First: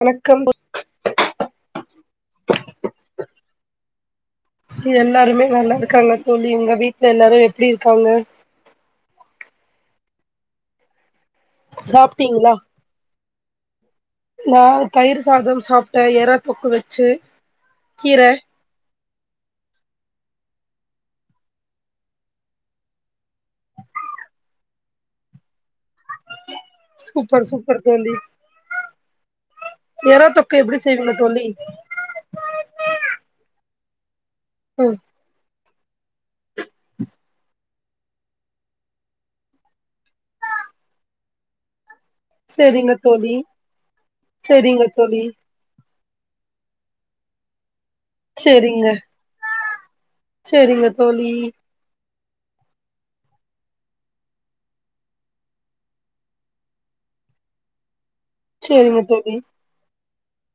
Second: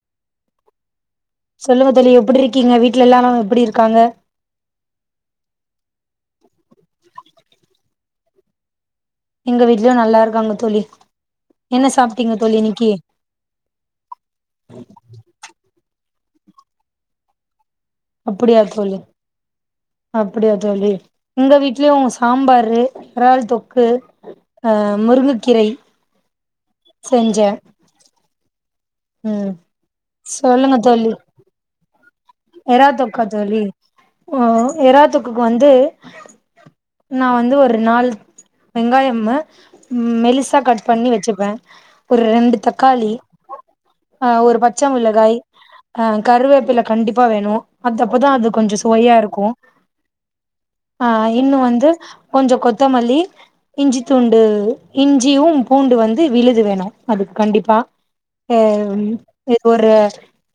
வணக்கம் சொல்லுங்க தோழி எப்படி இருக்கீங்க வீட்டு்ல எல்லாரும் எப்படி இருக்காங்க எல்லாருமே நல்லா இருக்காங்க தோழி இங்க வீட்டுல எல்லாரும் எப்படி இருக்காங்க எங்க வீட்லயும் நல்லா இருக்க தோழி என்ன சாப்ட்டீங்க சாப்பிட்டீங்களா தோழி இன்னைக்கி நா தயிர் சாதம் சாப்ப ஏற தொக்கு வச்சு கீர அப்படியா தோழி அப்படியா தோழி எங்க வீட்லயும் சாம்பாரு இறால் தொக்கு அஹ் முருங்கைக்கீரை சுப்பர் சுப்பர் தோழி ம் எறா தொக்கு எப்படி செய்வீங்க தோழி ஓ ம் எரா தொக்குக்கு வந்து ஆ நா வந்து ஒரு நாலு வெங்காயமு மெலிசா கட் பண்ணி வெச்சுப்ப ஒரு ரெண்டு செரிங்க தக்காளி தோழி ஆஹ் ஒரு செரிங்க பச்ச தோழி மிளகாய் ஆஹ் கருவேப்பில கண்டிப்பா அப்ப வேணு அது அப்பதா அது கொஞ்சோ செரிங்க சுவையா இருக்கு செரிங்க ஆஹ் தோழி இன்னு வந்து கொஞ்சோ கொத்தமல்லி இஞ்சி துண்டு இஞ்சியும் பூண்டு வந்து விழுது வேணு அதுக்கு கண்டிப்பா ஆஹ செரிங்க தோழி இது ஒரு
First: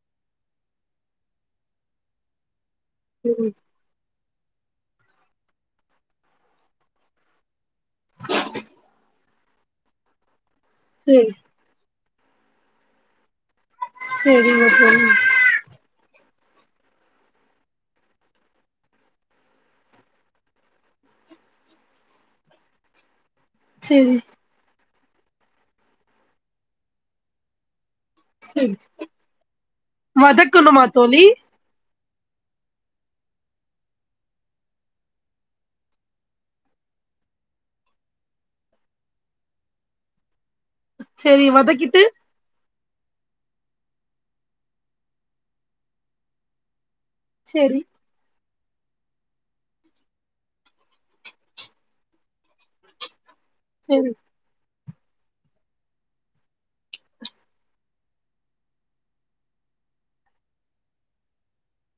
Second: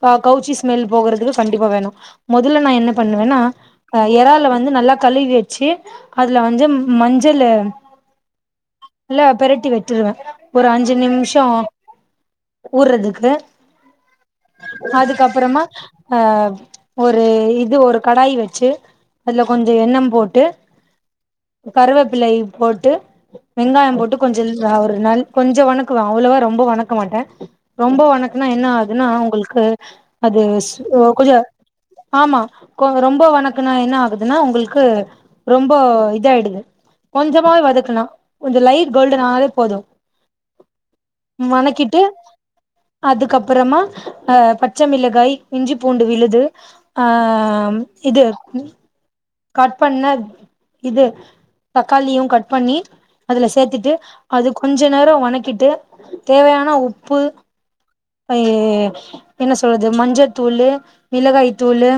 ஆ கவுச்சி ஸ்மெல் போகுறதுக்கு கண்டிப்பா வேணு முதல்ல நா என்ன பண்ணுவேன்னா ம் எரால் வந்து நல்லா கழுவி வெச்சு அதுல வந்து மஞ்சளு [inaudible] பெரட்டி விட்டுருவே ஒரு அஞ்சு செரி நிமிஷோ ஊர்றதுக்கு சரிங்க தோழி அதுக்கப்புறமா ஆ ஒரு இது ஒரு கடாய் வெச்சு அதுல கொஞ்சோ எண்ணம் போட்டு கருவேப்பிலை போட்டு வெங்காயம் போட்டு செரி கொஞ்சோ [unintelligible] ஒரு நாள் கொஞ்சோ வணக்குவ அவ்ளவா ரொம்போ வணக்க மாட்ட ரொம்போ வணக்குனா என்ன செரி ஆகுதுன்னா உங்களுக்கு அது ஸ் வதக்கணுமா தோழி [unintelligible] ஆமா கொ ரொம்போ வணக்குனா என்ன ஆகுதுன்னா உங்களுக்கு ரொம்போ இதாயிடுது கொஞ்சமாவே வதக்குனா கொஞ்சோ லைட் கோல்டன்னா ஆனாவே போது சரி வதக்கிட்டு வணக்கிட்டு அதுக்கப்பறமா ஹ பச்சைமிளகாய் இஞ்சி பூண்டு விழுது ஆஹ செரி இது ம் கட் பண்ண இது தக்காளியு கட் பண்ணி அதுல சேத்துட்டு செரி அதுக்கு கொஞ்சோ நேரோ வணக்கிட்டு தேவையான உப்பு அ என்ன சொல்றது மஞ்சத்தூளு மிளகாய்த்தூளு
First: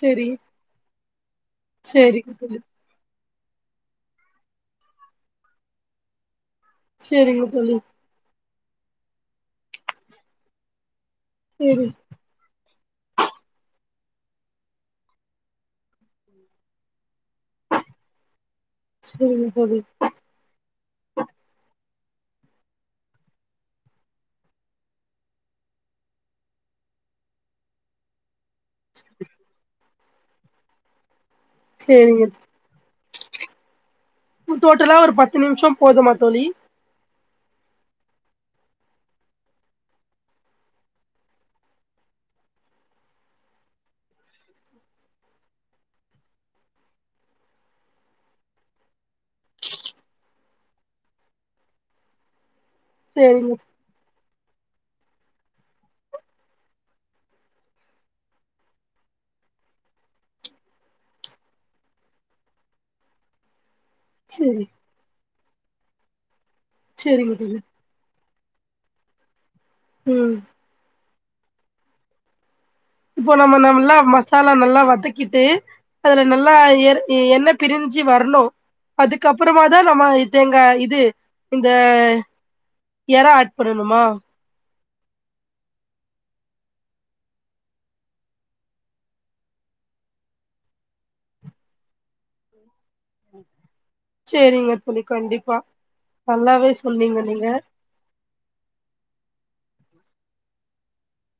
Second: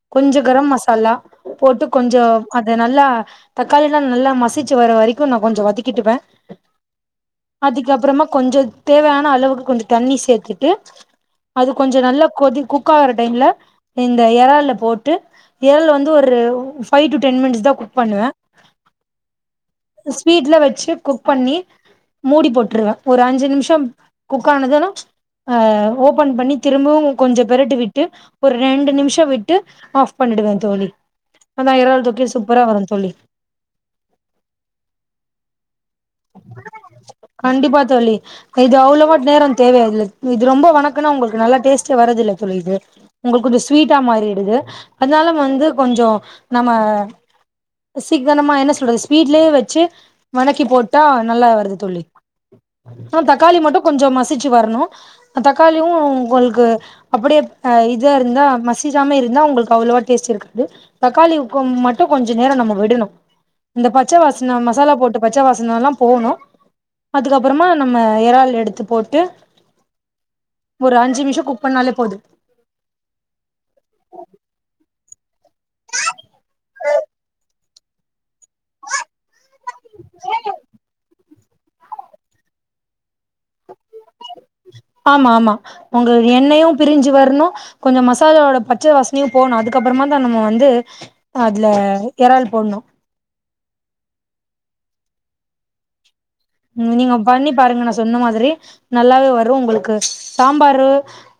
செரி கொஞ்சம் கரம் மசாலா போட்டு கொஞ்சம் செரிங்க தோழி அத நல்லா தக்காளில்லாம் நல்லா மசிச்சு வர வரைக்கும் நா கொஞ்சம் வதக்கிட்டுவேன் செரிங்க தோழி அதிக்கப்றமா கொஞ்ச தேவயான அளவுக்கு கொஞ்சம் தண்ணி சேத்துட்டு அது சேரி கொஞ்சம் நல்ல கொதி கு குக் ஆகுற டைம்ல இந்த எறால போட்டு எறால் வந்து ஒரு ஃபைவ் டு டென் மினிட்ஸ் தான் குக் பண்ணுவே சேரிங்க தோழி ஸ்பீடுல வச்சு குக் பண்ணி மூடி போட்ருவேன் ஒரு அஞ்சு நிமிஷம் குக் ஆனதும் ஆ.. ஓபன் பண்ணி திரும்பவும் கொஞ்சம் பெரட்டி விட்டு ஒரு ரெண்டு நிமிஷம் விட்டு ஆ பண்ணிடுவேன் தோழி ஆன எறால் சேரிங்க தொக்கு சூப்பரா வரும் தோழி டோட்டலா ஒரு பத்து நிமிஷம் கண்டிப்பா தோழி இது அவ்ளோவ நேரம் [unintelligible] இது ரொம்ப வணக்குனா உங்களுக்கு நல்லா டேஸ்ட்டே வரது இல்ல தோழி இது உங்களுக்கு கொஞ்சம் ஸ்வீட்டா மாறிடுது அதனால வந்து கொஞ்சம் நம்ம சிக்கனமா என்ன சொல்றது ஸ்பீடுலயே வச்சு வணக்கி போட்டு டா. நல்லா வருது தோழி ஆ சேரிங்க தக்காளி மட்டும் கொஞ்ச மசுச் மசிச்சு வரணும் தக்காளியும் உங்களுக்கு அப்படியே ஆ.. இத இருந்தா மசிச்சாம இருந்தா உங்களுக்கு அவ்ளோவ டேஸ்ட் இருக்காது தக்காளி மட்டும் கொஞ்ச நேரம் நம்ம விடணும் இந்த பச்ச வாசன சேரி மசாலா போட்டு பச்ச வாஸ் னாலாம் போணும் சேரிங்க தோழி அதுக்கப்றமா நம்ம எறால் எடுத்து போட்டு உம் அஞ்சி நிமிஷம் குக் பண்ணாலே போது இப்போ நம்ம நம்மல்லா மசாலா நல்லா வதக்கி க்கிட்டு அதுல நல்லா எ எண்ணெய பிரிஞ்சு வரணும் அதுக்கப்புறம தான் நம்ம தேங்கா இது இந்த ஏறா ஆட் பண்ணணுமா ஆமா ஆமா உங்க எண்ணெயும் பிரிஞ்சு வரணும் கொஞ்சம் மசாலாவோட பச்ச வாசனையும் போணும் அதுக்கப்புறமா தான் நம்ம வந்து அதுல எறால் போடணும் செரிங்க தோழி கண்டிப்பா நல்லாவே சொன்னீங்க உம் நீங்க பண்ணி பாருங்க நா சொன்ன மாதிரி நல்லாவே வரும் உங்களுக்கு சாம்பாரு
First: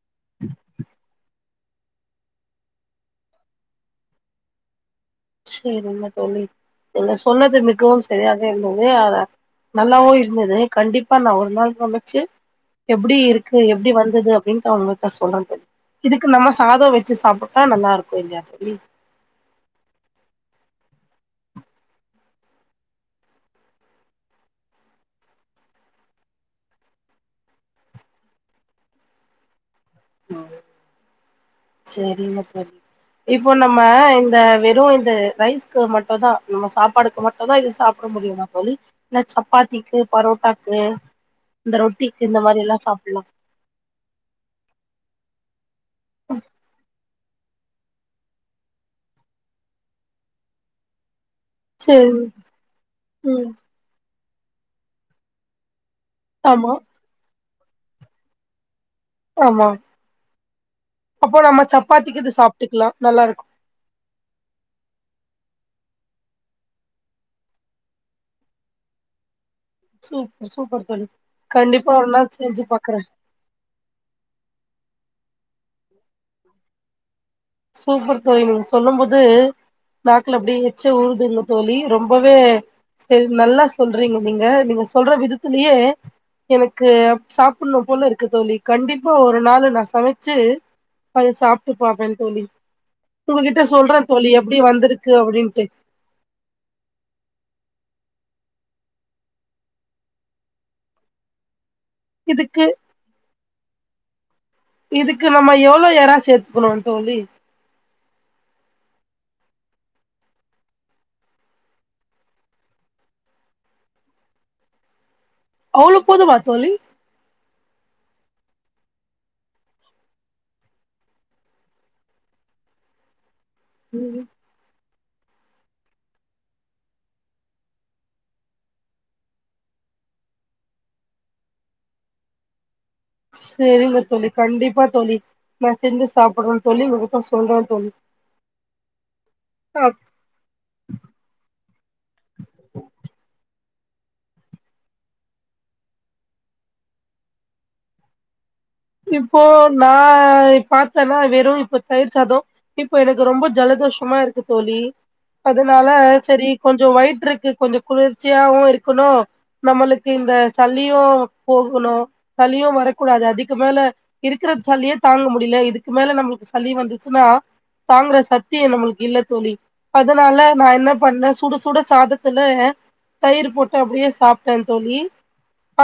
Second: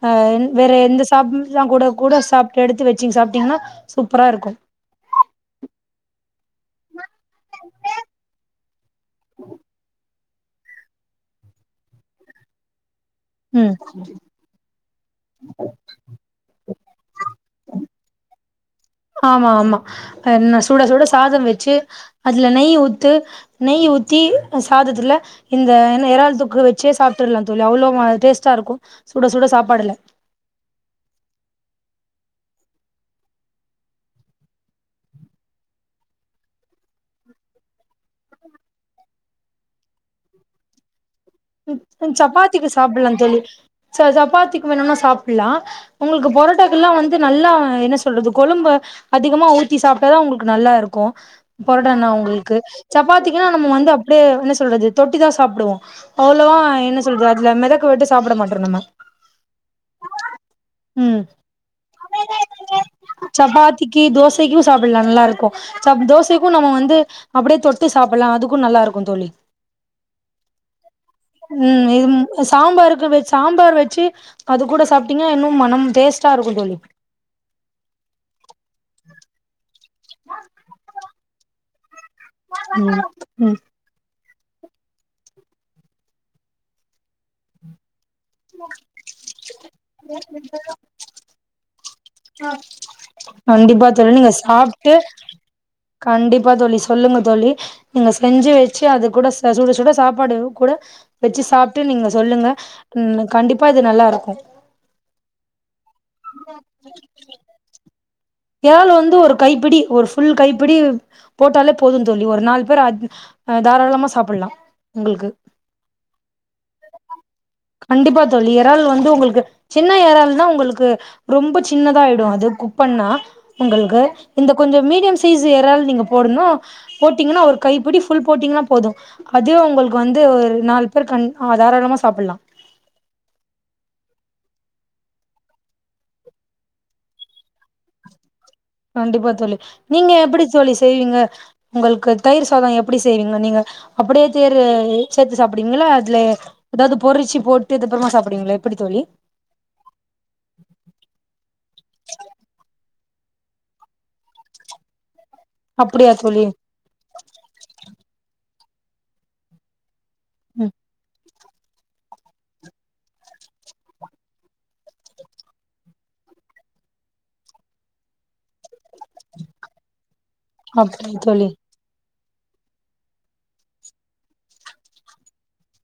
ஆ வேற எந்த சாப் ல்லாம் கூட கூட சாப்ட்டு எடுத்து வச்சிங்க சாப்பிட்டீங்கன்னா சூப்பரா இருக்கும் செரிங்க தோழி நீங்க சொன்னது மிகவும் சரியாக இருந்தது அத நல்லாவும் இருந்தது கண்டிப்பா நா ஒரு நாள் சமச்சு எப்டி இருக்கு ம் எப்டி வந்தது அப்டின்னுட்டு உங்ககிட்ட சொல்றேன் இதுக்கு நம்ம சாதம் வெ ச்சு சாப்பிட்டா நல்லா இருக்கும் இல்லையா தோழி ஆமா ஆமா என்ன சூட சூட சாதம் வச்சு அதுலா நெய் ஊத்து நெய் ஊத்தி சாதத்துல இந்த என்ன இறள் தொக்கு வச்சே சாப்பிடருலா தோழி அவ்ளோ டேஸ்ட்டா இருக்கு சுட சுட சாப்பாடுல ம் சரிமா தோழி இப்போ நம்ம இந்த வெறு இது ரைஸ்க்கு மட்டுதா நம்ம சாப்பாடுக்கு மட்டும் தான் இது சாப்பிட முடியுமா தோழி இன் சப்பாத்திக்கு பரோட்டாக்கு இந்த ரொட்டிக்கு இந்த மாரி சப்பாத்திக்கு எல்லா சாப்பிடலா சாப்புட்லா தோழி ச சப்பாத்திக்கு வேணுனா சாப் ப்புலா உங்ளுக்கு பொரோட்டக்கல்லா வந்து ந்து நல்லா என்ன சொல்றது கொழும்பு அதிகமா ஊத்தி சாப்பிட்டாதான் உங்களுக்கு நல்லா இருக்கு பொருடனா செரி உங்களுக்கு சப்பாத்திக்குன்னா ம் நம்ம வந்து அப்டியே என்ன சொல்றது தொட்டிதான் சாப்டுவோம் அவ்வளோவா ஆமா என்ன சொல்த இல்ல மிதகு விட்டு சாப்டு மாட்டோ மாடோ நம்ம ஆமா ம் அப்போ நம்ம சப்பாத்திக்கு இது சாப்ட்டுக்கலா நல்லா இருக்கு சப்பாத்திக்கு தோசைக்கும் சாப்பிடலா நல்லா இருக்கும் சப் தோசைக்கும் நம்ம வந்து அப்டியே தொட்டு சாப்பிடலாம் அதுக்கு நல்லா இருக்கு தோழி சூப் சூப்பர் தோழி ம் கண்டிப்பா ஒரு நாள் இது செஞ்சு பாக்குறே சாம்பாருக்கு வச் சாம்பார் வச்சு அது கூட சாப் டீங்க இன்னும் மனம் வேஸ்ட்டா இருக்கு தோழி சூப்பர் தோழி நீங்க சொல்லும் போது நாக்கல அப்டியெ எச்சு ஊருதுங்க தோழி இரொம் ரொம்பவே ம் சேரி ம் நல்லா சொல்றீங்க நீங்க நீங்க சொல்ற விதத்திலயே எனக்கு சாப்பிடனு போல இருக்கு க்கு தோழி கண்டிப்பா ஒரு நாள் நான் சமைச்சு அது சாப்ட்டு பாப்ப கண்டிப்பா தோழி நீங்க எப்டி சாப்ட்டு வந்திருக்கு அப்டின்ட்டு கண்டிப்பா தோழி சொல்லுங்க தோழி நீங் செஞ்சு வச்சு அது கூட அ சுட சுட சாப்பாடு கூட வச்சு சாப் டு நீங்க சொல்லுங்க இதுக்கு கண்டிப்பா இது நல்லா இருக்கு அ இதுக்கு நம்ம எவ்ளோ எரா சேர்த்துக்கணு தோழி லால் வந்து ஒரு கைப்பிடி ஒரு ஃபுல் கைப்பிடி போட்டாலே போது தோழி ஒரு நால் பேர் அத் தாராளமா சாப்பிடலா உங்களுக்கு அவ்ளோ போதுமா தோழி கண்டிப்பா தோழி இறால் வந்து உங்களுக்கு சின்ன எறள்னா உங்களுக்கு ரொம்ப சின்னதா ஆயிடு அது குக் பண்ணா உங்களுக்கு இந்த கொஞ்சோ மீடியம் சைஸ் இறால் நீங்க போடனு போட்டீங்கன்னா ஒரு கைப்பிடி ஃபுல் போட்டீங்கன்னா போது அது உங்களுக்கு வந்து ஒரு நாலு பேர் கன் தாராளமா சாப்பிடலா சேரிங்க தோழி கண்டிப்பா தோழி நான் செஞ்சு சாப்டுறே தோழி உங்கிட்ட சொல்றே தோழி கண்டிப்பா தோழி ஆ நீங்க எப்டி தோழி செய்வீங்க உங்களுக்கு தயிர் சாதம் எப்டி செய்வீங்க நீங்க அப்டியே தேரு சேத்து சாப்டுவிங்களா அதுல ஏதாவது பொறிச்சி போட்டு இது அப்பறமா சாப்டுவிங்கள இப்போ நான் பார்த்தேன்னா வெறு இப்போ தயிர் சாதோ இப்ப எனக்கு ரொம்ப ஜலதோஷமா இருக்கு தோழி அதனால அப்டியா தோழி செரி கொஞ்சோ வயிற்றுக்கு கொஞ்சோ குளிர்ச்சியாவு இருக்கணு நம்மளுக்கு இந்த ம் சல்லியு போகணு சளியும் வரக்கூடாது அதிக் மேல இருக்கற சல்லியே தாங்க முடியல இதுக்கு மேல நம்மளுக்கு சளி வந்துச்சுன்னா தாங்குற சத்தியம் நம்மளுக்கு இல்ல தோழி அது அதனால நான் என்ன அப்டியா பண்ணறே தோழி சுடசூட சாதத்த த்துல தயிர் போட்டு அப்டியே சாப்டே தோழி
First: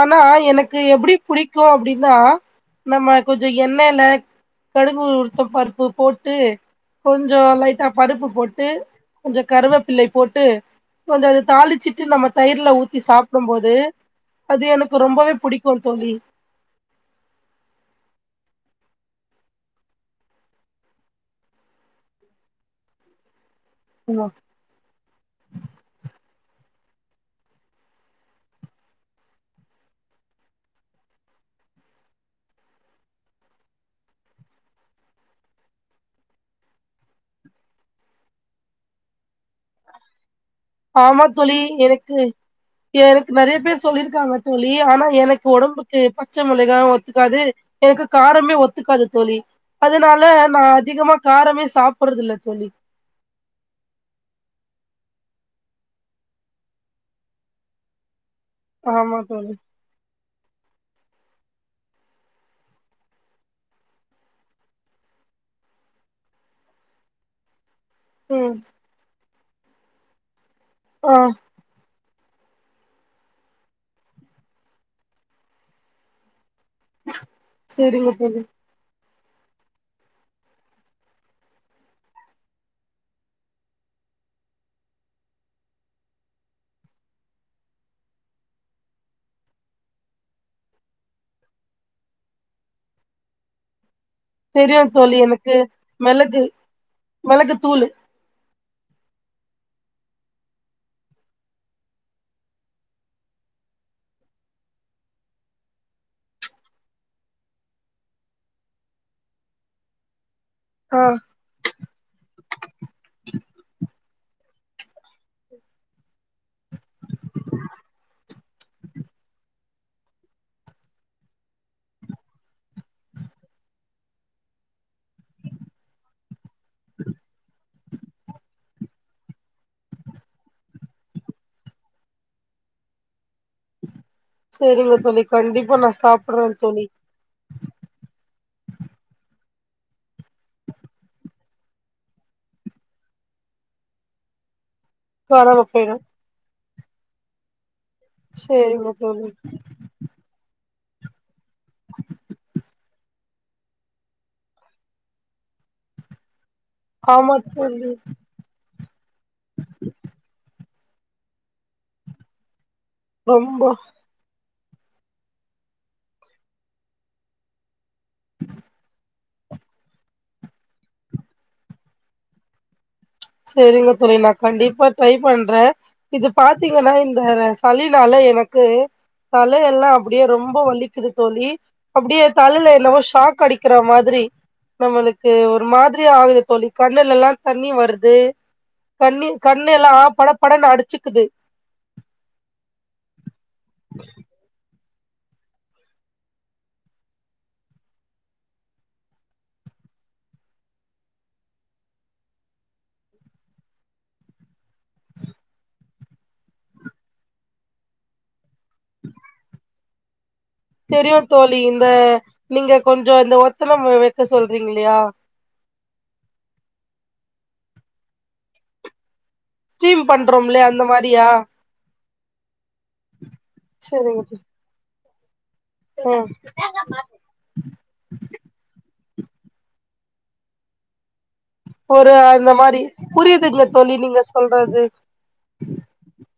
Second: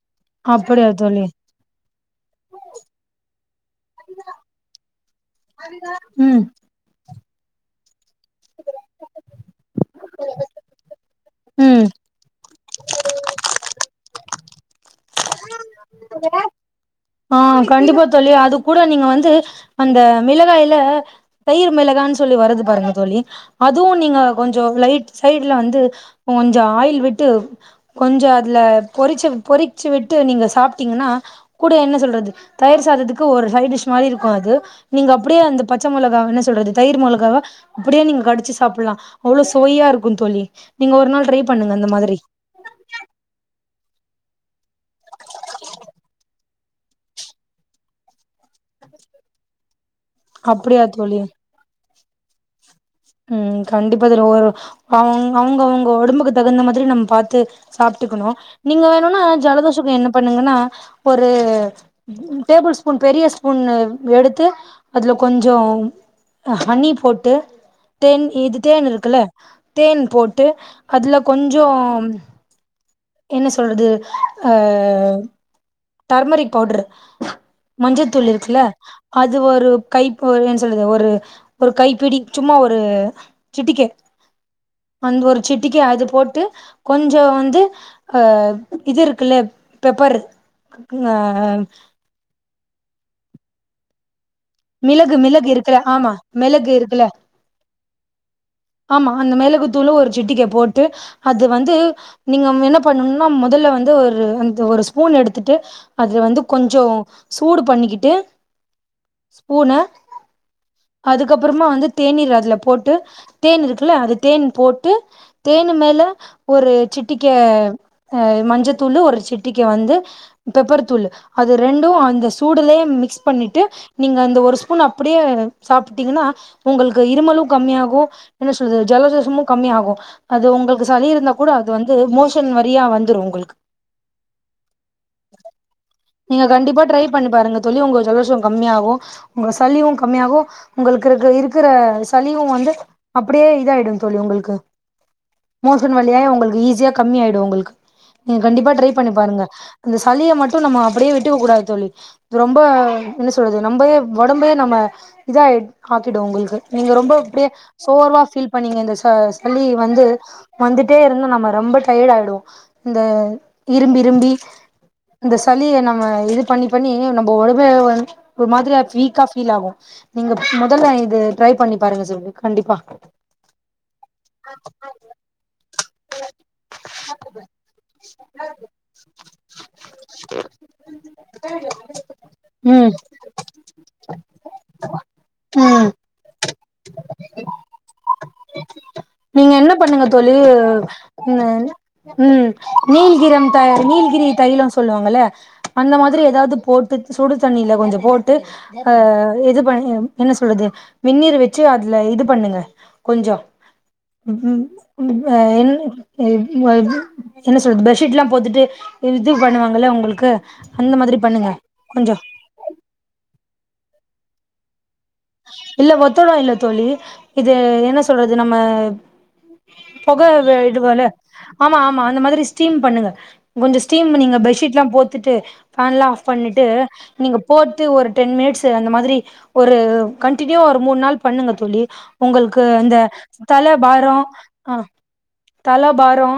ஆனா எனக்கு அப்டியா எப்டி தோழி புடிக்கூ அப்டின்னா நம்ம கொஞ்சோ எண்ணெய்ல கடுகு உலுத்தம் பருப்பு போட்டு ம் கொஞ்சோ லைட்டா பருப்பு போட்டு கொஞ்சோ கருவேப்பிள்ளை போட்டு கொஞ்சோ அது ம் தாளிச்சிட்டு நம்ம தயிர் ல ஊத்தி சாப்டும் போது அது எனக்கு ரொம்பவே புடிக்கூ தோழி ஆஹ் கண்டிப்பா தோழி அது கூட நீங்க வந்து அந்த மிளகாயில தயிர் மிளகானு சொல்லி வருது பாருங்க தோழி அதுவும் நீங்க கொஞ்சோ லைட் சைடுல வந்து கொஞ்சோ ஆயில் விட்டு கொஞ்சோ அதுல பொறிச்சு பொறிச்சு விட்டு நீங்க சாப்பிட்டீங்கன்னா கூட என்ன சொல்றது தயிர் சாதத்துக்கு ஒரு சைட் டிஷ் மாரி இருக்கூ அது நீங்க அப்படியே அந்த பச்ச மொளகாவ என்ன சொல்றது தயிர் மொழகாவ அப்டியே நீங்க கடிச்சு சாப்பிடலா அவ்வளோ சுவையா இருக்கூ தோழி சுவையா இருக்கூ த தோழி நீங்க ஒரு ஆமா நாள் ட்ரை தோழி பண்ணுங்க அந்த எனக்கு மாதிரி எனக்கு நெறைய பேர் சொல்லிருக்காங்க தோழி ஆனா எனக்கு ஒடம்புக்கு பச்ச மொளகா ஒத்துக்காது எனக்கு காரமே ஒத்துக்காது தோழி அதனால நான் அப்டியா அதிகமா காரமே சாப்டுறது இல்ல தோழி உஹம் கண்டிப்பா அதல ஒரு அவுங்க அவுங்க அவுங்க ஒடம்புக்கு தகுந்த மாதிரி நம்ம பாார்த்து சாப்ட்டுக்கணும் நீங்க ஆமா வேணும்னா தோழி ஜலதோஷக என்ன பண்ண [inaudible] ங்கன்ன ஒரு டேபிள் ஸ்பூன் பெரிய ஸ்பூன் எடுத்து அதுல கொஞ்சோ ஹனி போட்டு தேன் ம் இது தேன் இருக்குல்ல தேன் போட் ட்டு ஆ அதுல கொஞ்சோ என்ன சொல்றது அ டர்மெரிக் பவுடர் செரிங்க மஞ்சள்த்தூள் தோழி இருக்குல்ல அது ஒரு கைப் ஓர் என் சொல்ரது ஒரு ஒரு கைப்பிடி சும்மா ஒரு சிட்டிக்கே அந் ஒரு சிட்டிக்கே அது போட்டு கொஞ்சோ வந்து அ இது இருக்குல்ல பெப்பர் குக்குயா தெரியு மிளகு தோழி மிளகு எனக்கு இருக்குல ஆமா மெளகு மிளகு இருக்குல மெளகு தூளு ஆமா அந்த மிளகு தூளு ஒரு சிட்டிக போட்டு அது வந்து நீங்கம் என்ன பண்ணும்னா மொதல்ல வந்து ஒரு அந்த ஒரு ஸ்பூன் எடுத்துட்டு அதுல வந்து கொஞ்சோ சூடு பண்ணிக்கிட்டு ஸ்பூன ஆ அதுக்கப்புறமா வந்து தேநீர் அதுல போட்டு தேன் இருக்குல்ல அது தேன் போட்டு தேனு மேல ஒரு சிட்டிக்கே அ மஞ்சத்தூளு ஒரு சிட்டிக வந்து பெப்பர் தூளு அது ரெண்டு அந்த சூடலே மிக்ஸ் பண்ணிட்டு நீங்க அந்த ஒரு ஸ்பூனு அப்புடே சாப்ட்டீங்ன்னா உங்கள்க்கு இருமலு கம்மியாகு ஓ என்ன சொல்றது ஜலதோசமு கம்மியாகு அது உங்களுக்கு சளி இருந்தா கூட அது வந்து மோஷன் வழியா வந்துரு உங்களுக்கு சேரிங்க தோழி கண்டிப்பா நா நீங்க சாப்புட்றே கண்டிப்பா தோழி ட்ரை பண்ணி பாருங்க தோழி உங்க ஜலதோஷ கம்மியாகு உங்க சளியு கம்மியாகு உங்களுக்கு இருக்க இருக்கிற சளியு வந்து அப்படியே இதாயிடும் தோழி உங்களுக்கு காணாம போயிடு மோசன் வழியா உங்களுக்கு ஈசி ஜி கம்மியாயிடும் உங்களுக்கு நீங்க கண்டிப்பா ட்ரை செரிங்க பண்ணி தோழி பாருங்க அந்த சளியை மட் இப்ப நாம அப்படியே விட்டுவைக்க கூடாது தோழி ரொம்ப என்ன சொல்றது நம்ப உடம்பையே நம்ம இதாக் ஆக்கிடும் உங்களுக்கு நீங்க ரொம்ப ஆமா இப்படியே தோழி சோர்வா ஃபீல் பண்ணீங்க இந்த ச் அ சளி வந்து வந்துட்டே இருந்தா நம்ம ரொம்ப டயர்ட் ஆயடுவோ இந்த ரொம்ப இரும்பிஇரும்பி இந்த சளிய நா இது பண்ணி பண்ணி நம்ம உடம்பே ஒரு மாதிரியா வீக்கா ஃபீல் ஆகும் நீங்க முதல்ல இது ட்ரை பண்ணி பாருங்க தோழி கண்டிப்பா சேரிங்க தோழி நா கண்டிப்பா ட்ரை பண்றே இது பாத்தீங்கன்னா இந்த சளி நாலே எனக்கு தலயெல்லாம் அப்படியே ரொம்ப வலி க்குது தோழி அப்படியே தலைல ம் என்னவோ ஷாக் அடிக்கிற மாதிரி நம்மளுக்கு ஒரு மாதிரி ஆகுது தோழி கண்ணுல எல்லாம் தண்ணி வருது கண்ணி நீங்க என்ன கண்ணெல்லா பண்ணுங்க பட தோழி படன்னு அடச்சிக்குது ம் அ ம் ம் நீல்கிரம் தைல் நீல்கிரி தைலம் ஸ் சொல்லுவாங்கள்ல அந்த மாதிரி ஏதாவது போட்டு சுடு தண்ணியில கொஞ்சம் போட்டு அ இது பண்ணி என்ன சொல்றது வெண்ணீர் வெச்சு அதுல இது பண்ணுங்க கொஞ்சோ ம் [unintelligible] என்ன சொல்றது பெட்ஷீட்ல்லா போத்திட்டு இது பண்ணுவாங்கள்ல உங்க இருக்க தெரியு தோழி இந்த நீங்க கொஞ்சோ இந்த வோர்க் த்தன ம வேர்க்க சொல்றீங்க இல்லையா இல்ல ஒத்தடம் இல்ல தோழி இது என்ன சொல்றது நம்ம ஸ்டீம் பொக பண்றோம்ல அந்த விடுவல மாரியா ஆமா ஆமா அந்த மாரி ஸ்டீம் பண்ணுங்க கொஞ்சோ ஸீடீம் செரிங்க நீங்க பெட்ஷீட்லா போத் த்துட்டு ஃபேன்லா ஆ ஆஃப் பண்ணிட்டு நீங்க போட்டு ஒரு டென் மினிட்ஸ் அந்த மாதிரி ஒரு கண்டினியூவா ஒரு மூணூ நாள் பண்ணுங்க தோளி ஒரு அந்த உங்களுக்கு மாரி இந்த புரியுதுங்க தோழி தலைபாரோ நீங்க அ சொல்றது தலைபாரோ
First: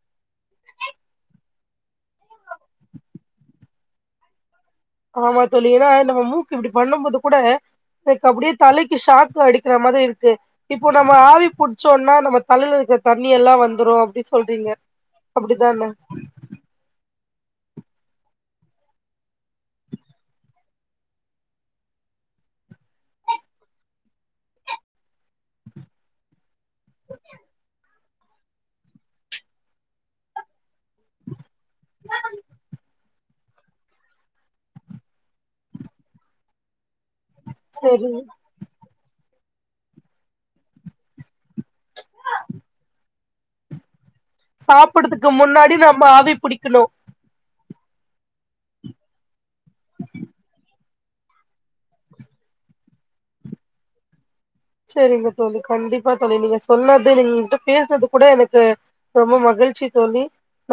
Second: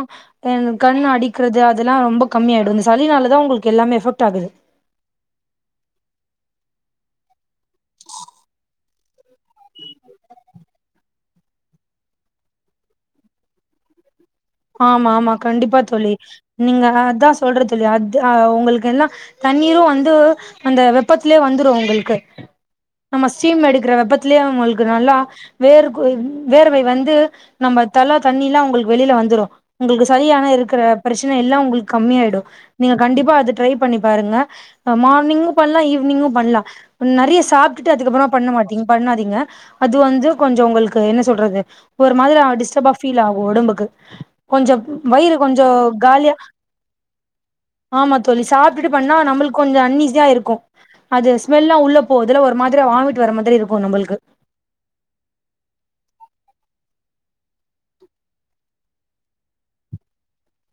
ஆ கண் அடிக்கிறது அதெல்லா ரொம்ப கம்மிய ஆகிடு அ இந்த சளினாலதா உங்களுக்கு எல்லாமே எஃபெக்ட் ஆகுது ஆமா தோழி ஏன்னா நம்ம மூக்கு இப்படி பண்ணும் போது கூட எனக்கு அப்படியே தலைக்கு ஷாக்கு அடிக்கிற மாதிரி இருக்கு இப்போ நம்ம ஆவி புடிச்சோம்னா நம்ம தலையில இருக்கிற தண்ணி எல்லா வந்துரு அப்படில்ல ஆமா ஆமா கண்டிப்பா தோழி நீங்க அதா சொல்றது இல்லையா அது உங்களுக்கு எல்லா தண்ணீரு வந்து அந்த வெப்பத்திலயே வந்துரு உங்களுக்கு நம்ம ஸ்டீம் எடுக்கிற வெப்பத்திலயே அவங்களுக்கு நல்லா வேர்க்கு வேர்வை வந்து நம்ம தல தண்ணியில்லா உங்களுக்கு வெளியில வந்துடு உங்களுக்கு சரியான இருக்கு இருக்குர பிரச்சனை எல்லா உங்குளுக்கு கம்மிய ஆயிடு நீங்க கண்டிப்பா அது ட்ரை பண்ணி பாருங்க மார்னிங்கு பண்ணலா ஈவினிங்கு பண்ணலா நறைய சாப்பிட்டு செரி அதுக்கப்புறமா பண்ண மாட்டீங்க பண்ணாதீங்க அது வந்து கொஞ்சு உங்குளுக்கு என்ன சொல்றது ஒரு மாதிரி டிஸ்டர்பா ஃபீல் ஆகு ஓடம்புக்கு சாப்படுதுக்கு முன்னாடி நம்ம ஆவி புடிக்கணு ஆமா தோழி சாப்பிட்டு பண்ணா நம்மளுக்கு கொஞ்சு அன்ஈஸியா இருக்கு அது ஸ்மெல்லல்லா உள்ள போதுல ஒரு மாதிரிய வாமிட் வர மாதிரி இருக்கு நம்மளுக்கு சரிங்க தோளி கண்டிப்பா தோளி நீங்க சொன்னது நீங்க என்கிட்ட பேசுனது கூட எனக்கு ரொம்ப மகிழ்ச்சி தோளி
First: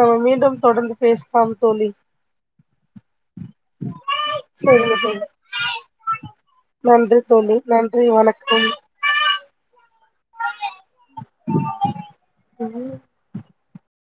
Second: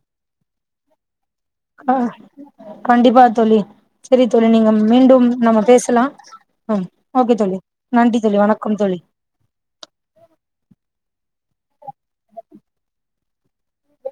நம்ம மீண்டும் தொடர்ந்து பேச ஆ கண்டிப்பா தோளி சரி தோளி நீங்க செரிங்க தோழி மீண்டும் நம்ம பேசலா ஆ ஓக்கே தோளி நன்றி தோளி வணக்கம் தோளி [unintelligible]